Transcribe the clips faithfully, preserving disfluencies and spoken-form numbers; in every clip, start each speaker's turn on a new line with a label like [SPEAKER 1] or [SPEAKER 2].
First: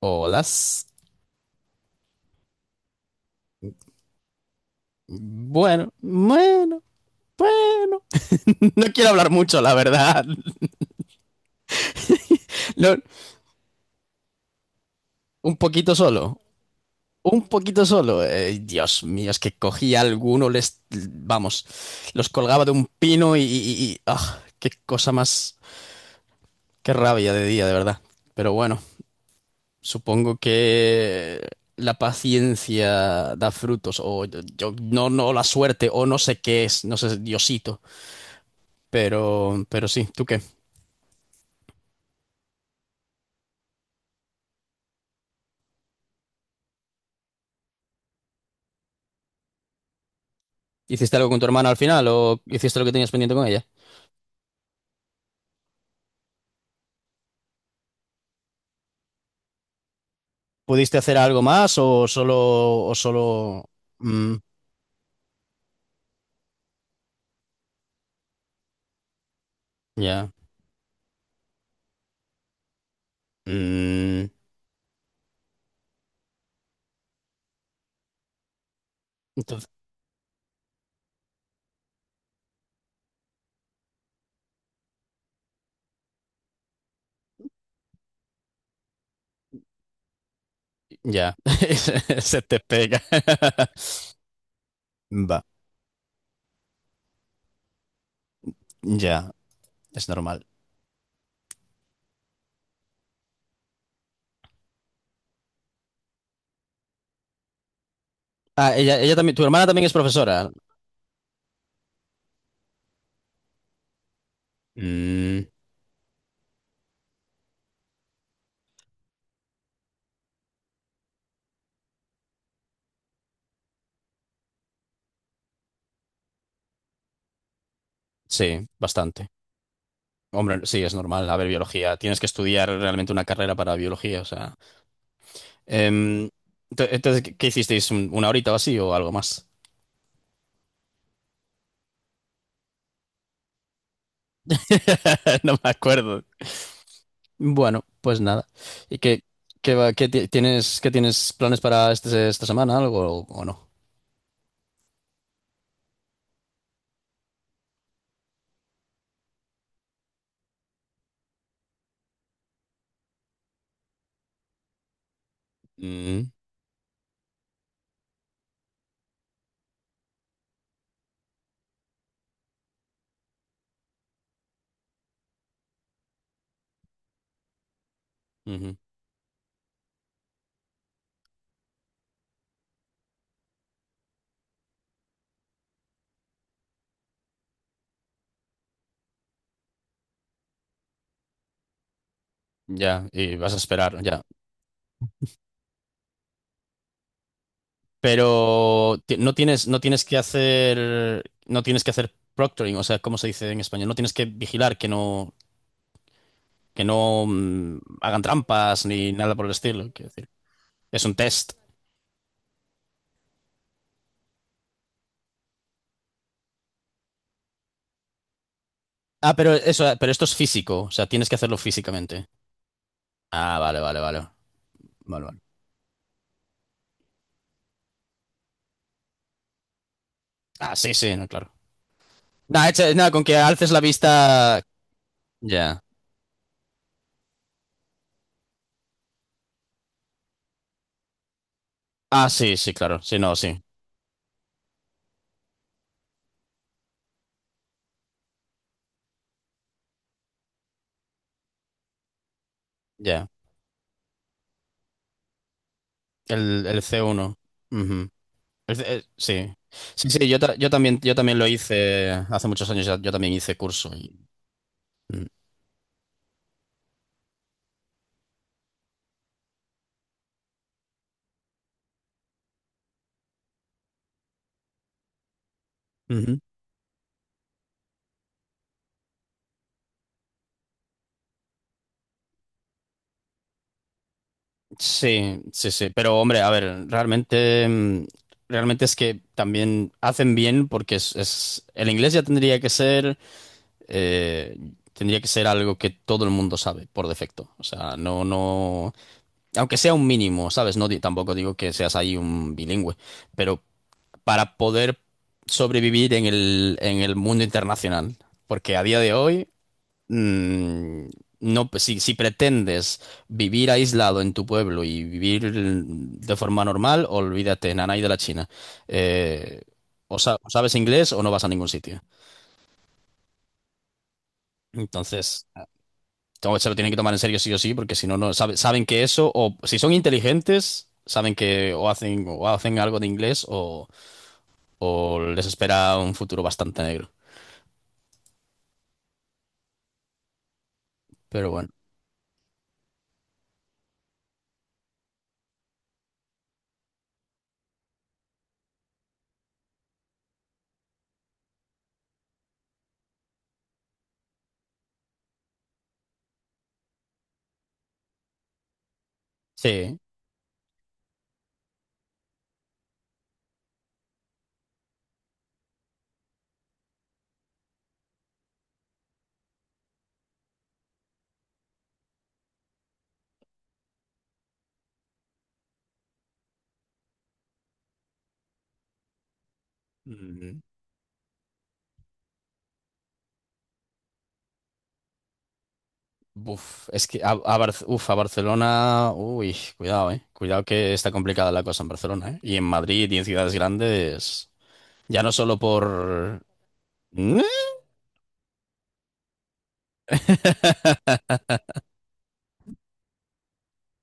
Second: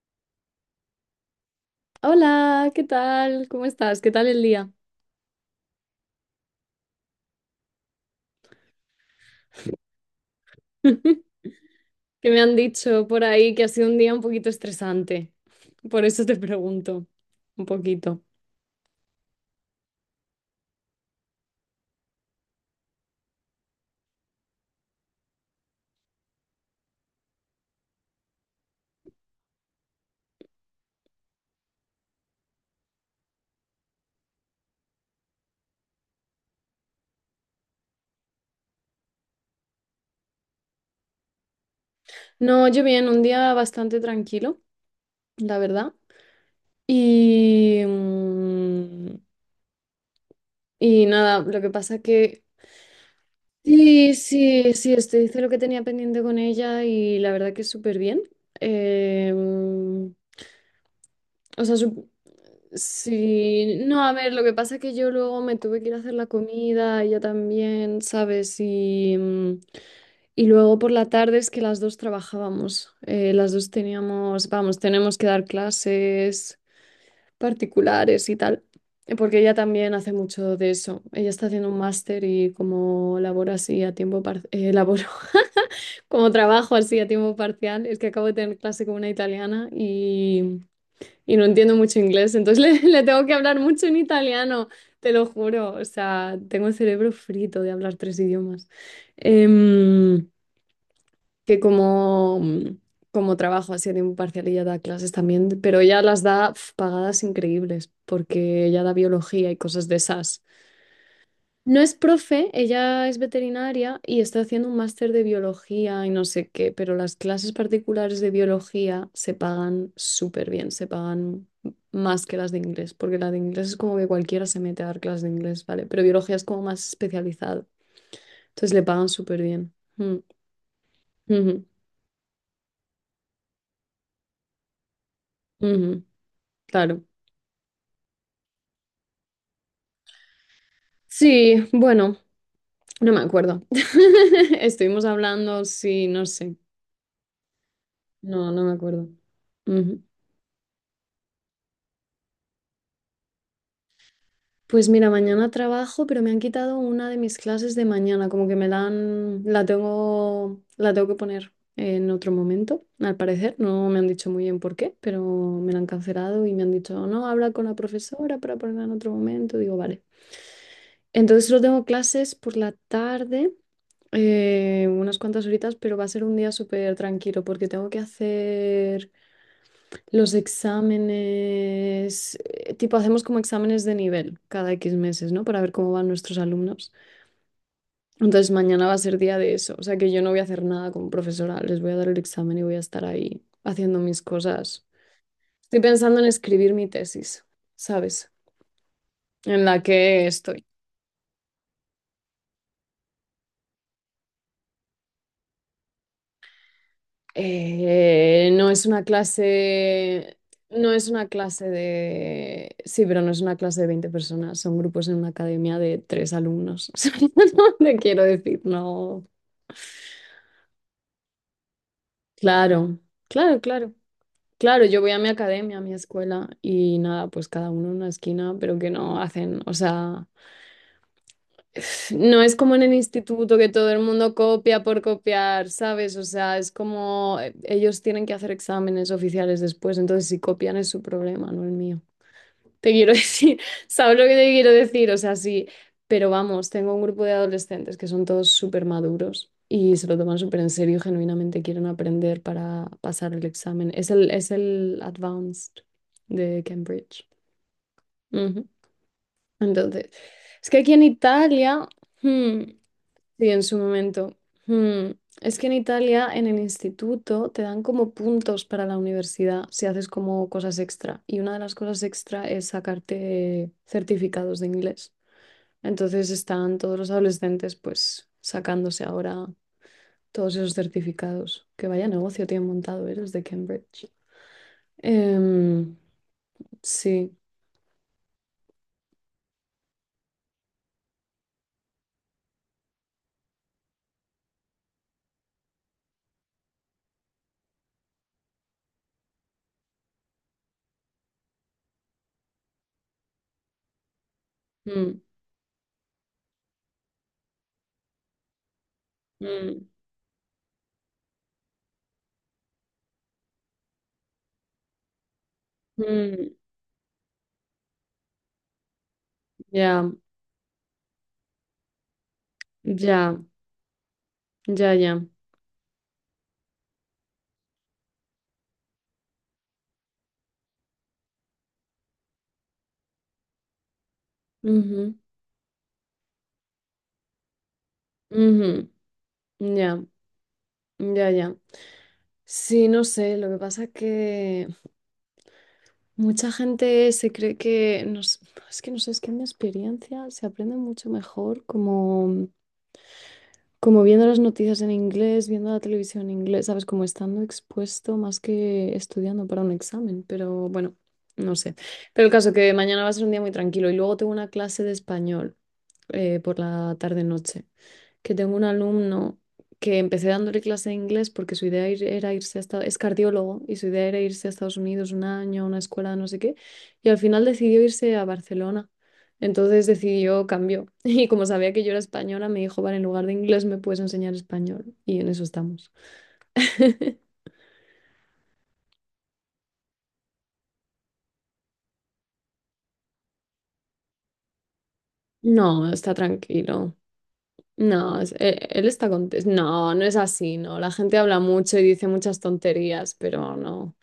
[SPEAKER 1] Hola.
[SPEAKER 2] Hola, ¿qué tal? ¿Cómo estás? ¿Qué tal el día?
[SPEAKER 1] Bueno, bueno, bueno. No quiero hablar mucho, la verdad.
[SPEAKER 2] Que me han
[SPEAKER 1] No,
[SPEAKER 2] dicho por ahí que ha sido un día un poquito estresante.
[SPEAKER 1] un poquito
[SPEAKER 2] Por eso te
[SPEAKER 1] solo.
[SPEAKER 2] pregunto,
[SPEAKER 1] Un
[SPEAKER 2] un
[SPEAKER 1] poquito
[SPEAKER 2] poquito.
[SPEAKER 1] solo. Eh, Dios mío, es que cogía alguno, les, vamos, los colgaba de un pino y, y- y- ah, qué cosa más, qué rabia de día, de verdad. Pero bueno, supongo que la paciencia da frutos, o yo, yo- no, no, la suerte, o no sé qué es, no sé, Diosito. Pero, pero sí, ¿tú qué?
[SPEAKER 2] No, yo bien, un día bastante tranquilo, la verdad. Y, mm, y
[SPEAKER 1] ¿Hiciste algo con
[SPEAKER 2] nada,
[SPEAKER 1] tu
[SPEAKER 2] lo
[SPEAKER 1] hermana
[SPEAKER 2] que
[SPEAKER 1] al
[SPEAKER 2] pasa
[SPEAKER 1] final o
[SPEAKER 2] que
[SPEAKER 1] hiciste lo que tenías pendiente con ella?
[SPEAKER 2] sí, sí, sí, estoy, hice lo que tenía pendiente con ella y la verdad que súper bien. Em,
[SPEAKER 1] ¿Pudiste hacer algo
[SPEAKER 2] o sea,
[SPEAKER 1] más
[SPEAKER 2] sup-
[SPEAKER 1] o solo... o solo...
[SPEAKER 2] sí, no, a
[SPEAKER 1] Mm,
[SPEAKER 2] ver, lo que pasa es que yo luego me tuve que ir a hacer la comida, ella también, ¿sabes? Y, mm,
[SPEAKER 1] ya.
[SPEAKER 2] y luego por la tarde es que las dos trabajábamos, eh, las dos
[SPEAKER 1] Mm,
[SPEAKER 2] teníamos, vamos, tenemos que dar clases particulares y tal, eh, porque ella
[SPEAKER 1] entonces,
[SPEAKER 2] también hace mucho de eso, ella está haciendo un máster y como labora así a tiempo parcial, laboro, como trabajo así a tiempo parcial, es que acabo de tener clase con una italiana
[SPEAKER 1] ya.
[SPEAKER 2] y no entiendo mucho inglés,
[SPEAKER 1] Se te
[SPEAKER 2] entonces le,
[SPEAKER 1] pega.
[SPEAKER 2] le tengo que hablar mucho en italiano, te lo
[SPEAKER 1] Va,
[SPEAKER 2] juro. O sea, tengo el cerebro frito de hablar tres idiomas.
[SPEAKER 1] ya. Es
[SPEAKER 2] Em,
[SPEAKER 1] normal.
[SPEAKER 2] que como, como trabajo así a tiempo parcial ella da clases también, pero ella las da pf, pagadas increíbles, porque
[SPEAKER 1] Ah,
[SPEAKER 2] ella da
[SPEAKER 1] ella, ella también... ¿Tu
[SPEAKER 2] biología y
[SPEAKER 1] hermana también
[SPEAKER 2] cosas
[SPEAKER 1] es
[SPEAKER 2] de esas.
[SPEAKER 1] profesora?
[SPEAKER 2] No es profe, ella es veterinaria y está haciendo un máster de
[SPEAKER 1] Mm,
[SPEAKER 2] biología y no sé qué, pero las clases particulares de biología se pagan súper bien, se pagan más que las de inglés, porque la de inglés es como que cualquiera se mete a dar clases de inglés, ¿vale? Pero biología es como más especializado,
[SPEAKER 1] sí,
[SPEAKER 2] entonces le pagan
[SPEAKER 1] bastante.
[SPEAKER 2] súper bien. Mm,
[SPEAKER 1] Hombre, sí, es normal. A ver,
[SPEAKER 2] ujú,
[SPEAKER 1] biología. Tienes que estudiar realmente una carrera para biología, o sea...
[SPEAKER 2] ujú,
[SPEAKER 1] Em, ento-
[SPEAKER 2] claro.
[SPEAKER 1] entonces, ¿qué qué hicisteis? ¿Un- Una horita o así o algo más?
[SPEAKER 2] Sí, bueno, no me acuerdo. Estuvimos
[SPEAKER 1] No
[SPEAKER 2] hablando,
[SPEAKER 1] me
[SPEAKER 2] sí,
[SPEAKER 1] acuerdo.
[SPEAKER 2] no sé,
[SPEAKER 1] Bueno, pues nada.
[SPEAKER 2] no, no me
[SPEAKER 1] ¿Y
[SPEAKER 2] acuerdo.
[SPEAKER 1] qué, qué va-
[SPEAKER 2] Ujú.
[SPEAKER 1] qué ti- tienes, qué tienes planes para este- esta semana, algo o, o no?
[SPEAKER 2] Pues mira, mañana trabajo, pero me han quitado una de mis clases de mañana, como que me la han, la tengo, la tengo que poner en otro momento, al parecer. No me han dicho muy bien por qué, pero me la han
[SPEAKER 1] Mm,
[SPEAKER 2] cancelado y me han dicho, no, habla con la profesora para ponerla en otro momento. Digo, vale. Entonces solo tengo clases por la tarde, eh, unas cuantas horitas, pero va a ser un día súper tranquilo porque tengo que
[SPEAKER 1] ujú.
[SPEAKER 2] hacer los exámenes, eh, tipo hacemos como exámenes de nivel cada X meses, ¿no? Para ver cómo van nuestros alumnos. Entonces mañana va a ser día de eso, o sea que yo no voy a hacer nada como profesora, les voy a dar el examen y voy a estar
[SPEAKER 1] Ya, y
[SPEAKER 2] ahí
[SPEAKER 1] vas a
[SPEAKER 2] haciendo
[SPEAKER 1] esperar, ya.
[SPEAKER 2] mis cosas. Estoy pensando en escribir mi tesis, ¿sabes?
[SPEAKER 1] Pero ti- no
[SPEAKER 2] En
[SPEAKER 1] tienes, no
[SPEAKER 2] la
[SPEAKER 1] tienes que
[SPEAKER 2] que estoy.
[SPEAKER 1] hacer, no tienes que hacer proctoring, o sea, ¿cómo se dice en español? No tienes que vigilar que no, que no mm, hagan
[SPEAKER 2] Eh, no
[SPEAKER 1] trampas
[SPEAKER 2] es una
[SPEAKER 1] ni nada por el estilo, quiero decir.
[SPEAKER 2] clase, no
[SPEAKER 1] Es
[SPEAKER 2] es
[SPEAKER 1] un
[SPEAKER 2] una
[SPEAKER 1] test.
[SPEAKER 2] clase de, sí, pero no es una clase de veinte personas, son grupos en una academia de tres alumnos. O sea, no te quiero decir, no.
[SPEAKER 1] Ah, pero eso, pero esto es físico, o sea, tienes que hacerlo físicamente.
[SPEAKER 2] Claro,
[SPEAKER 1] Ah,
[SPEAKER 2] claro,
[SPEAKER 1] vale,
[SPEAKER 2] claro.
[SPEAKER 1] vale, vale.
[SPEAKER 2] Claro, yo voy a
[SPEAKER 1] Vale,
[SPEAKER 2] mi
[SPEAKER 1] vale.
[SPEAKER 2] academia, a mi escuela y nada, pues cada uno en una esquina, pero que no hacen, o sea.
[SPEAKER 1] Ah, sí, sí, no, claro.
[SPEAKER 2] No es
[SPEAKER 1] Nah,
[SPEAKER 2] como en
[SPEAKER 1] echa-
[SPEAKER 2] el
[SPEAKER 1] nah, con que
[SPEAKER 2] instituto que
[SPEAKER 1] alces la
[SPEAKER 2] todo el mundo
[SPEAKER 1] vista.
[SPEAKER 2] copia por copiar,
[SPEAKER 1] Ya.
[SPEAKER 2] ¿sabes? O sea, es como eh, ellos tienen que hacer exámenes oficiales después, entonces si copian es su problema, no el mío.
[SPEAKER 1] Ah, sí, sí,
[SPEAKER 2] Te
[SPEAKER 1] claro.
[SPEAKER 2] quiero
[SPEAKER 1] Sí, no,
[SPEAKER 2] decir,
[SPEAKER 1] sí.
[SPEAKER 2] ¿sabes lo que te quiero decir? O sea, sí, pero vamos, tengo un grupo de adolescentes que son todos súper maduros y se lo toman súper en serio y genuinamente quieren aprender para
[SPEAKER 1] Ya.
[SPEAKER 2] pasar el examen. Es el, es el Advanced de
[SPEAKER 1] El, el
[SPEAKER 2] Cambridge.
[SPEAKER 1] C uno. Ujú.
[SPEAKER 2] Ujú.
[SPEAKER 1] El C- eh, sí. Sí,
[SPEAKER 2] Entonces,
[SPEAKER 1] sí, yo, ta- yo
[SPEAKER 2] es que aquí
[SPEAKER 1] también,
[SPEAKER 2] en
[SPEAKER 1] yo también lo
[SPEAKER 2] Italia...
[SPEAKER 1] hice hace
[SPEAKER 2] Hmm.
[SPEAKER 1] muchos años, ya- yo también
[SPEAKER 2] Sí,
[SPEAKER 1] hice
[SPEAKER 2] en su
[SPEAKER 1] curso. Y-
[SPEAKER 2] momento. Hmm.
[SPEAKER 1] Mm.
[SPEAKER 2] Es que en Italia, en el instituto, te dan como puntos para la universidad si haces como cosas extra. Y una de las cosas extra es sacarte certificados de inglés. Entonces
[SPEAKER 1] Ujú.
[SPEAKER 2] están todos los adolescentes pues sacándose ahora todos esos certificados. Que vaya negocio tienen montado, ¿eh? Los de Cambridge.
[SPEAKER 1] Sí, sí, sí.
[SPEAKER 2] Em,
[SPEAKER 1] Pero, hombre, a ver,
[SPEAKER 2] sí.
[SPEAKER 1] realmente, mm, realmente es que también hacen bien porque es, es- el inglés ya tendría que ser, eh, tendría que ser algo que todo el mundo sabe por defecto. O sea, no, no, aunque sea un mínimo, ¿sabes? No, di- tampoco digo que seas ahí un bilingüe, pero para poder
[SPEAKER 2] Mm,
[SPEAKER 1] sobrevivir en el, en el mundo internacional. Porque a día de hoy,
[SPEAKER 2] mm,
[SPEAKER 1] mm, no, pues, si, si pretendes vivir aislado en tu pueblo y vivir de
[SPEAKER 2] mm.
[SPEAKER 1] forma normal, olvídate, nanay de la China. Eh,
[SPEAKER 2] Ya,
[SPEAKER 1] o, sa- o sabes inglés o no vas a ningún sitio.
[SPEAKER 2] ya, ya, ya.
[SPEAKER 1] Entonces, to- se lo tienen que tomar en serio sí o sí, porque si no, no sabe- saben que eso, o si son inteligentes, saben que o hacen, o hacen algo de inglés o,
[SPEAKER 2] Ujú,
[SPEAKER 1] o les espera un futuro bastante negro.
[SPEAKER 2] ujú. Ya, ya,
[SPEAKER 1] Pero
[SPEAKER 2] ya.
[SPEAKER 1] bueno,
[SPEAKER 2] Sí, no sé, lo que pasa que mucha gente se cree que, no s- es que no sé, es que en mi experiencia se aprende mucho mejor como, como viendo las noticias en inglés, viendo la televisión en inglés, ¿sabes? Como estando expuesto más que estudiando para un
[SPEAKER 1] sí.
[SPEAKER 2] examen, pero bueno, no sé. Pero el caso que mañana va a ser un día muy tranquilo y luego tengo una clase de español, eh, por la tarde-noche que tengo un alumno que empecé dándole clase de inglés porque su idea ir- era irse a Estados Unidos, es cardiólogo y su idea era irse a Estados Unidos un año, a una escuela, de no sé qué, y al final decidió irse a Barcelona. Entonces decidió,
[SPEAKER 1] Mm,
[SPEAKER 2] cambió. Y como sabía que yo era española, me dijo, vale, en lugar de inglés me puedes enseñar español. Y en eso estamos.
[SPEAKER 1] uf, es que a, a Bar- uf, a Barcelona, uy, cuidado, eh. Cuidado que está complicada la cosa en Barcelona, eh. Y en Madrid y en ciudades grandes, ya no solo
[SPEAKER 2] No, está
[SPEAKER 1] por...
[SPEAKER 2] tranquilo. No, es- e- él está contento. No, no es así, no. La gente habla mucho y dice muchas tonterías, pero no.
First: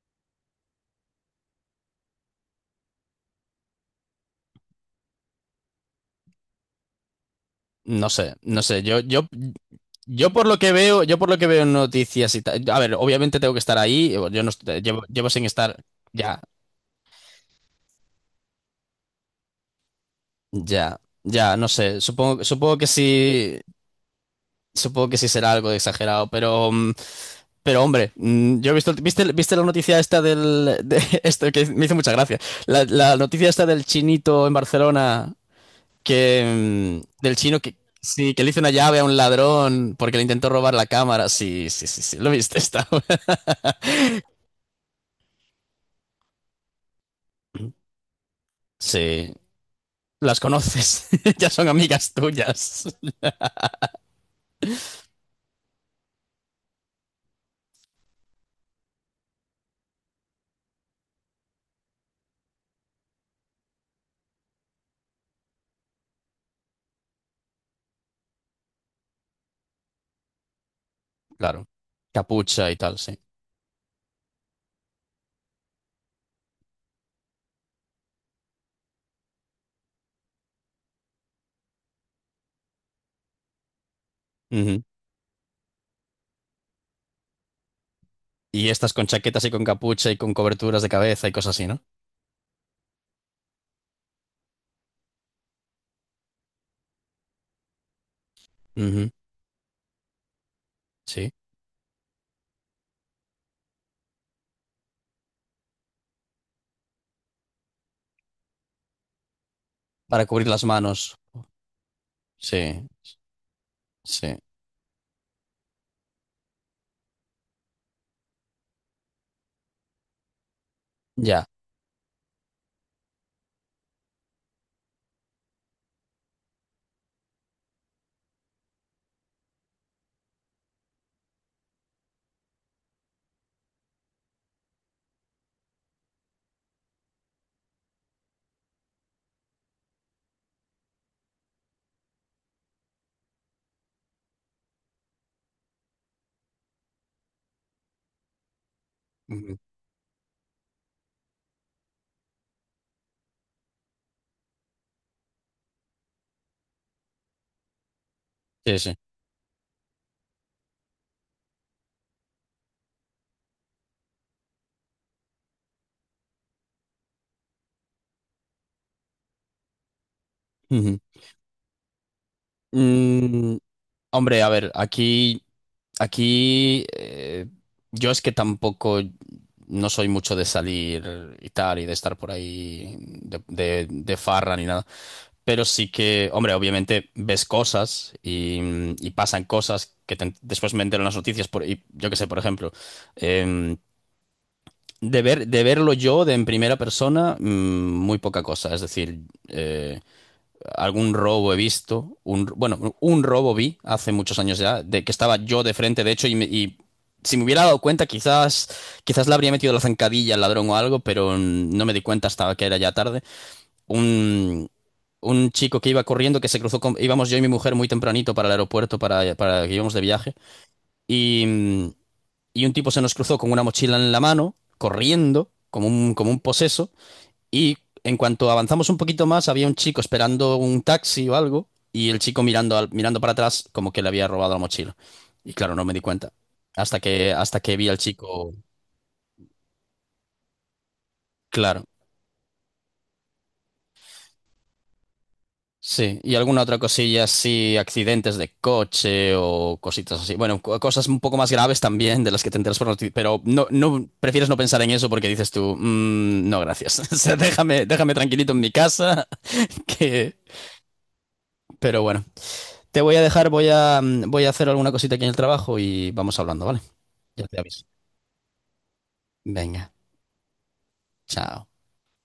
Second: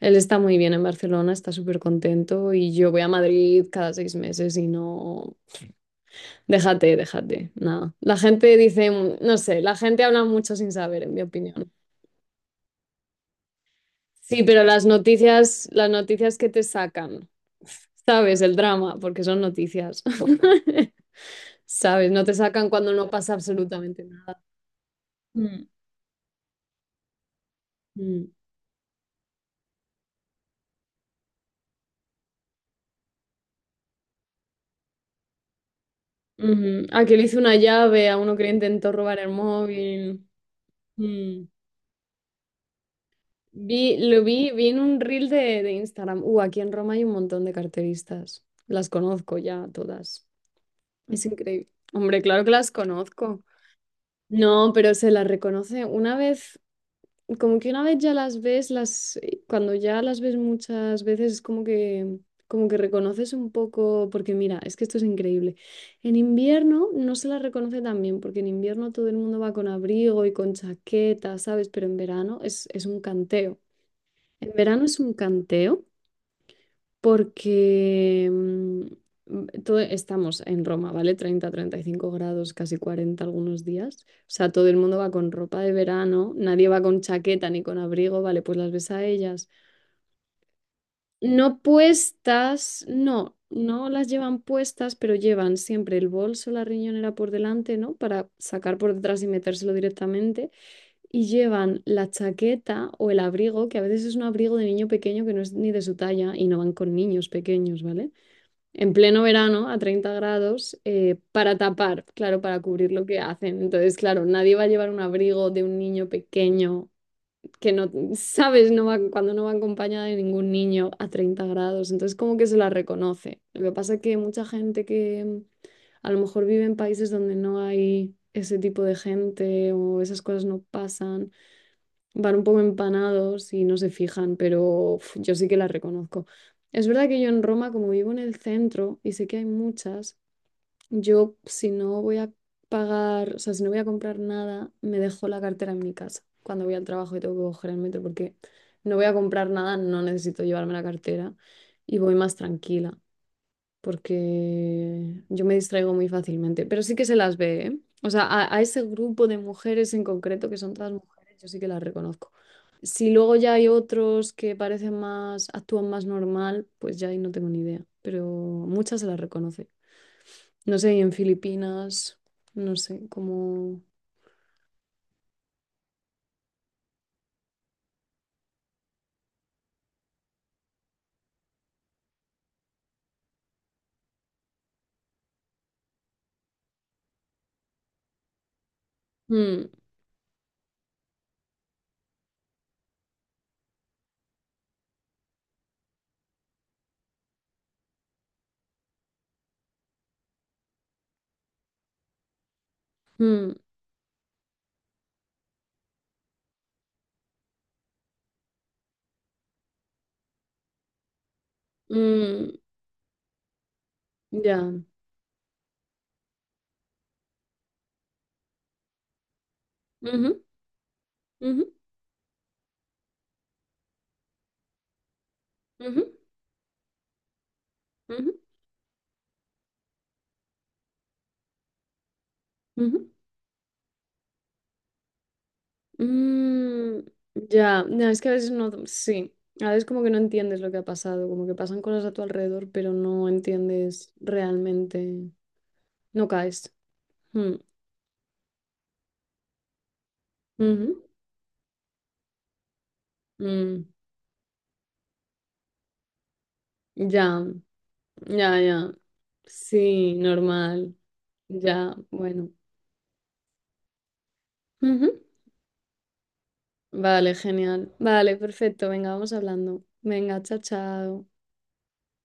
[SPEAKER 2] Él está muy bien en Barcelona, está súper contento y yo voy a Madrid cada seis meses y no... Déjate, déjate, nada.
[SPEAKER 1] No
[SPEAKER 2] La
[SPEAKER 1] sé,
[SPEAKER 2] gente
[SPEAKER 1] no sé.
[SPEAKER 2] dice,
[SPEAKER 1] Yo,
[SPEAKER 2] mm,
[SPEAKER 1] yo,
[SPEAKER 2] no sé, la gente habla
[SPEAKER 1] yo por
[SPEAKER 2] mucho
[SPEAKER 1] lo que
[SPEAKER 2] sin saber,
[SPEAKER 1] veo,
[SPEAKER 2] en
[SPEAKER 1] yo
[SPEAKER 2] mi
[SPEAKER 1] por lo que veo en
[SPEAKER 2] opinión.
[SPEAKER 1] noticias y tal. A ver, obviamente tengo que estar ahí. Yo
[SPEAKER 2] Sí,
[SPEAKER 1] no est-
[SPEAKER 2] pero las
[SPEAKER 1] llevo, llevo sin
[SPEAKER 2] noticias,
[SPEAKER 1] estar.
[SPEAKER 2] las noticias
[SPEAKER 1] Ya,
[SPEAKER 2] que te sacan, sabes, el drama, porque son noticias,
[SPEAKER 1] ya, ya, no sé.
[SPEAKER 2] sabes, no te
[SPEAKER 1] Supongo,
[SPEAKER 2] sacan
[SPEAKER 1] supongo que
[SPEAKER 2] cuando no pasa
[SPEAKER 1] sí.
[SPEAKER 2] absolutamente nada.
[SPEAKER 1] Supongo que sí será
[SPEAKER 2] Mm.
[SPEAKER 1] algo de exagerado, pero mm, pero hombre,
[SPEAKER 2] Mm,
[SPEAKER 1] mm, yo he visto, ¿viste, viste la noticia esta del, de esto que me hizo mucha gracia? La, la noticia esta del chinito en Barcelona
[SPEAKER 2] ujú.
[SPEAKER 1] que
[SPEAKER 2] Ah, que
[SPEAKER 1] mm,
[SPEAKER 2] le
[SPEAKER 1] del
[SPEAKER 2] hice una
[SPEAKER 1] chino que
[SPEAKER 2] llave a
[SPEAKER 1] sí,
[SPEAKER 2] uno
[SPEAKER 1] que
[SPEAKER 2] que
[SPEAKER 1] le
[SPEAKER 2] le
[SPEAKER 1] hizo una
[SPEAKER 2] intentó
[SPEAKER 1] llave a un
[SPEAKER 2] robar el
[SPEAKER 1] ladrón porque le
[SPEAKER 2] móvil.
[SPEAKER 1] intentó robar la cámara.
[SPEAKER 2] Mm.
[SPEAKER 1] Sí, sí, sí, sí. ¿Lo viste esta?
[SPEAKER 2] Vi, lo vi, vi en un reel de, de Instagram. Uh, aquí en Roma hay un montón de carteristas. Las
[SPEAKER 1] Sí,
[SPEAKER 2] conozco ya todas.
[SPEAKER 1] las conoces.
[SPEAKER 2] Es
[SPEAKER 1] Ya son
[SPEAKER 2] increíble.
[SPEAKER 1] amigas
[SPEAKER 2] Hombre, claro que las
[SPEAKER 1] tuyas.
[SPEAKER 2] conozco. No, pero se las reconoce una vez, como que una vez ya las ves, las, eh, cuando ya las ves muchas veces es como que, como que reconoces un poco, porque mira, es que esto es increíble. En invierno no se las reconoce tan bien, porque en invierno todo el mundo va con abrigo y con chaqueta,
[SPEAKER 1] Claro.
[SPEAKER 2] ¿sabes? Pero en verano es,
[SPEAKER 1] Capucha y
[SPEAKER 2] es
[SPEAKER 1] tal,
[SPEAKER 2] un
[SPEAKER 1] sí.
[SPEAKER 2] canteo. En verano es un canteo porque mm, mm, todo- estamos en Roma, ¿vale? Treinta, treinta y cinco grados, casi cuarenta algunos días. O sea, todo el
[SPEAKER 1] Ujú.
[SPEAKER 2] mundo va con ropa de verano, nadie va con chaqueta ni con abrigo, ¿vale? Pues
[SPEAKER 1] Y
[SPEAKER 2] las ves
[SPEAKER 1] estas
[SPEAKER 2] a
[SPEAKER 1] con chaquetas
[SPEAKER 2] ellas.
[SPEAKER 1] y con capucha y con coberturas de cabeza y cosas
[SPEAKER 2] No
[SPEAKER 1] así, ¿no?
[SPEAKER 2] puestas, no, no las llevan puestas, pero llevan siempre el bolso, la riñonera por delante, ¿no? Para sacar por
[SPEAKER 1] Ujú,
[SPEAKER 2] detrás y metérselo directamente, y
[SPEAKER 1] sí.
[SPEAKER 2] llevan la chaqueta o el abrigo, que a veces es un abrigo de niño pequeño que no es ni de su talla y no van con niños pequeños, ¿vale? En pleno verano, a treinta
[SPEAKER 1] Para cubrir las
[SPEAKER 2] grados,
[SPEAKER 1] manos.
[SPEAKER 2] eh, para tapar, claro, para
[SPEAKER 1] Sí,
[SPEAKER 2] cubrir lo que hacen. Entonces, claro,
[SPEAKER 1] sí.
[SPEAKER 2] nadie va a llevar un abrigo de un niño pequeño que no, sabes, no va, cuando no va acompañada de ningún niño a
[SPEAKER 1] Ya.
[SPEAKER 2] treinta grados. Entonces, como que se la reconoce. Lo que pasa es que mucha gente que mm, a lo mejor vive en países donde no hay ese tipo de gente o esas cosas no pasan, van un poco empanados y no se fijan, pero uf, yo sí que las reconozco. Es verdad que yo en Roma, como vivo en el centro y sé que hay muchas, yo si no voy a pagar, o sea, si no voy a comprar nada, me dejo la cartera en mi casa cuando voy al trabajo y tengo que coger el metro porque no voy a comprar
[SPEAKER 1] Ujú.
[SPEAKER 2] nada, no necesito llevarme la cartera y voy más tranquila porque yo me distraigo muy fácilmente, pero sí que se las ve, ¿eh? O sea, a, a
[SPEAKER 1] Sí,
[SPEAKER 2] ese
[SPEAKER 1] sí.
[SPEAKER 2] grupo de mujeres en concreto, que son todas mujeres, yo sí que las reconozco. Si luego ya hay otros que parecen más, actúan más normal, pues ya ahí no tengo ni idea, pero muchas se las reconoce. No sé,
[SPEAKER 1] Ujú.
[SPEAKER 2] y en Filipinas, no sé,
[SPEAKER 1] Mm,
[SPEAKER 2] como...
[SPEAKER 1] hombre, a ver, aquí aquí eh, yo es que tampoco no soy mucho de salir y tal y de estar por ahí de, de, de farra ni nada. Pero sí que, hombre, obviamente ves cosas y, y pasan
[SPEAKER 2] Mm,
[SPEAKER 1] cosas que te- después me entero en las noticias. Por, y yo qué sé, por ejemplo, em, de ver, de verlo yo de en primera persona, mm, muy poca cosa. Es decir, eh, algún robo he visto, un, bueno, un
[SPEAKER 2] mm,
[SPEAKER 1] robo vi hace muchos años ya, de que estaba yo de frente, de hecho, y, me- y si me hubiera dado cuenta, quizás, quizás le habría metido la zancadilla al ladrón o algo, pero mm, no me di cuenta hasta
[SPEAKER 2] mm,
[SPEAKER 1] que era ya tarde.
[SPEAKER 2] ya.
[SPEAKER 1] Un, un chico que iba corriendo, que se cruzó con, íbamos yo y mi mujer muy tempranito para el aeropuerto, para, para que íbamos de
[SPEAKER 2] Ujú,
[SPEAKER 1] viaje, y,
[SPEAKER 2] ujú,
[SPEAKER 1] mm, y un tipo se nos cruzó con una mochila en la mano, corriendo, como
[SPEAKER 2] ujú,
[SPEAKER 1] un, como un poseso. Y en
[SPEAKER 2] ujú,
[SPEAKER 1] cuanto avanzamos un poquito más, había un chico esperando un taxi o algo, y el chico mirando,
[SPEAKER 2] ujú,
[SPEAKER 1] al-
[SPEAKER 2] ujú.
[SPEAKER 1] mirando para atrás como que le había robado la mochila. Y claro, no me di cuenta. Hasta
[SPEAKER 2] Mm,
[SPEAKER 1] que, hasta que
[SPEAKER 2] ya,
[SPEAKER 1] vi al
[SPEAKER 2] no, es que a veces
[SPEAKER 1] chico,
[SPEAKER 2] no, sí, a veces como que no entiendes lo que ha pasado, como que pasan
[SPEAKER 1] claro.
[SPEAKER 2] cosas a tu alrededor, pero no entiendes realmente,
[SPEAKER 1] Sí,
[SPEAKER 2] no
[SPEAKER 1] y alguna
[SPEAKER 2] caes.
[SPEAKER 1] otra cosilla
[SPEAKER 2] Mm,
[SPEAKER 1] así, accidentes de coche o cositas así. Bueno, co-
[SPEAKER 2] ujú,
[SPEAKER 1] cosas un poco más graves también de las que te enteras por noticias, pero no,
[SPEAKER 2] mm,
[SPEAKER 1] no, prefieres no pensar en eso porque dices tú, "Mm, no, gracias. O sea,
[SPEAKER 2] ya,
[SPEAKER 1] déjame, déjame tranquilito en
[SPEAKER 2] ya,
[SPEAKER 1] mi
[SPEAKER 2] ya,
[SPEAKER 1] casa,
[SPEAKER 2] sí,
[SPEAKER 1] que..."
[SPEAKER 2] normal, ya,
[SPEAKER 1] Pero bueno.
[SPEAKER 2] bueno.
[SPEAKER 1] Te voy a dejar, voy a, voy a hacer alguna
[SPEAKER 2] Ujú.
[SPEAKER 1] cosita aquí en el trabajo y vamos hablando, ¿vale?
[SPEAKER 2] Vale,
[SPEAKER 1] Ya te aviso.
[SPEAKER 2] genial. Vale, perfecto, venga, vamos hablando.
[SPEAKER 1] Venga,
[SPEAKER 2] Venga, chao, chao.
[SPEAKER 1] chao.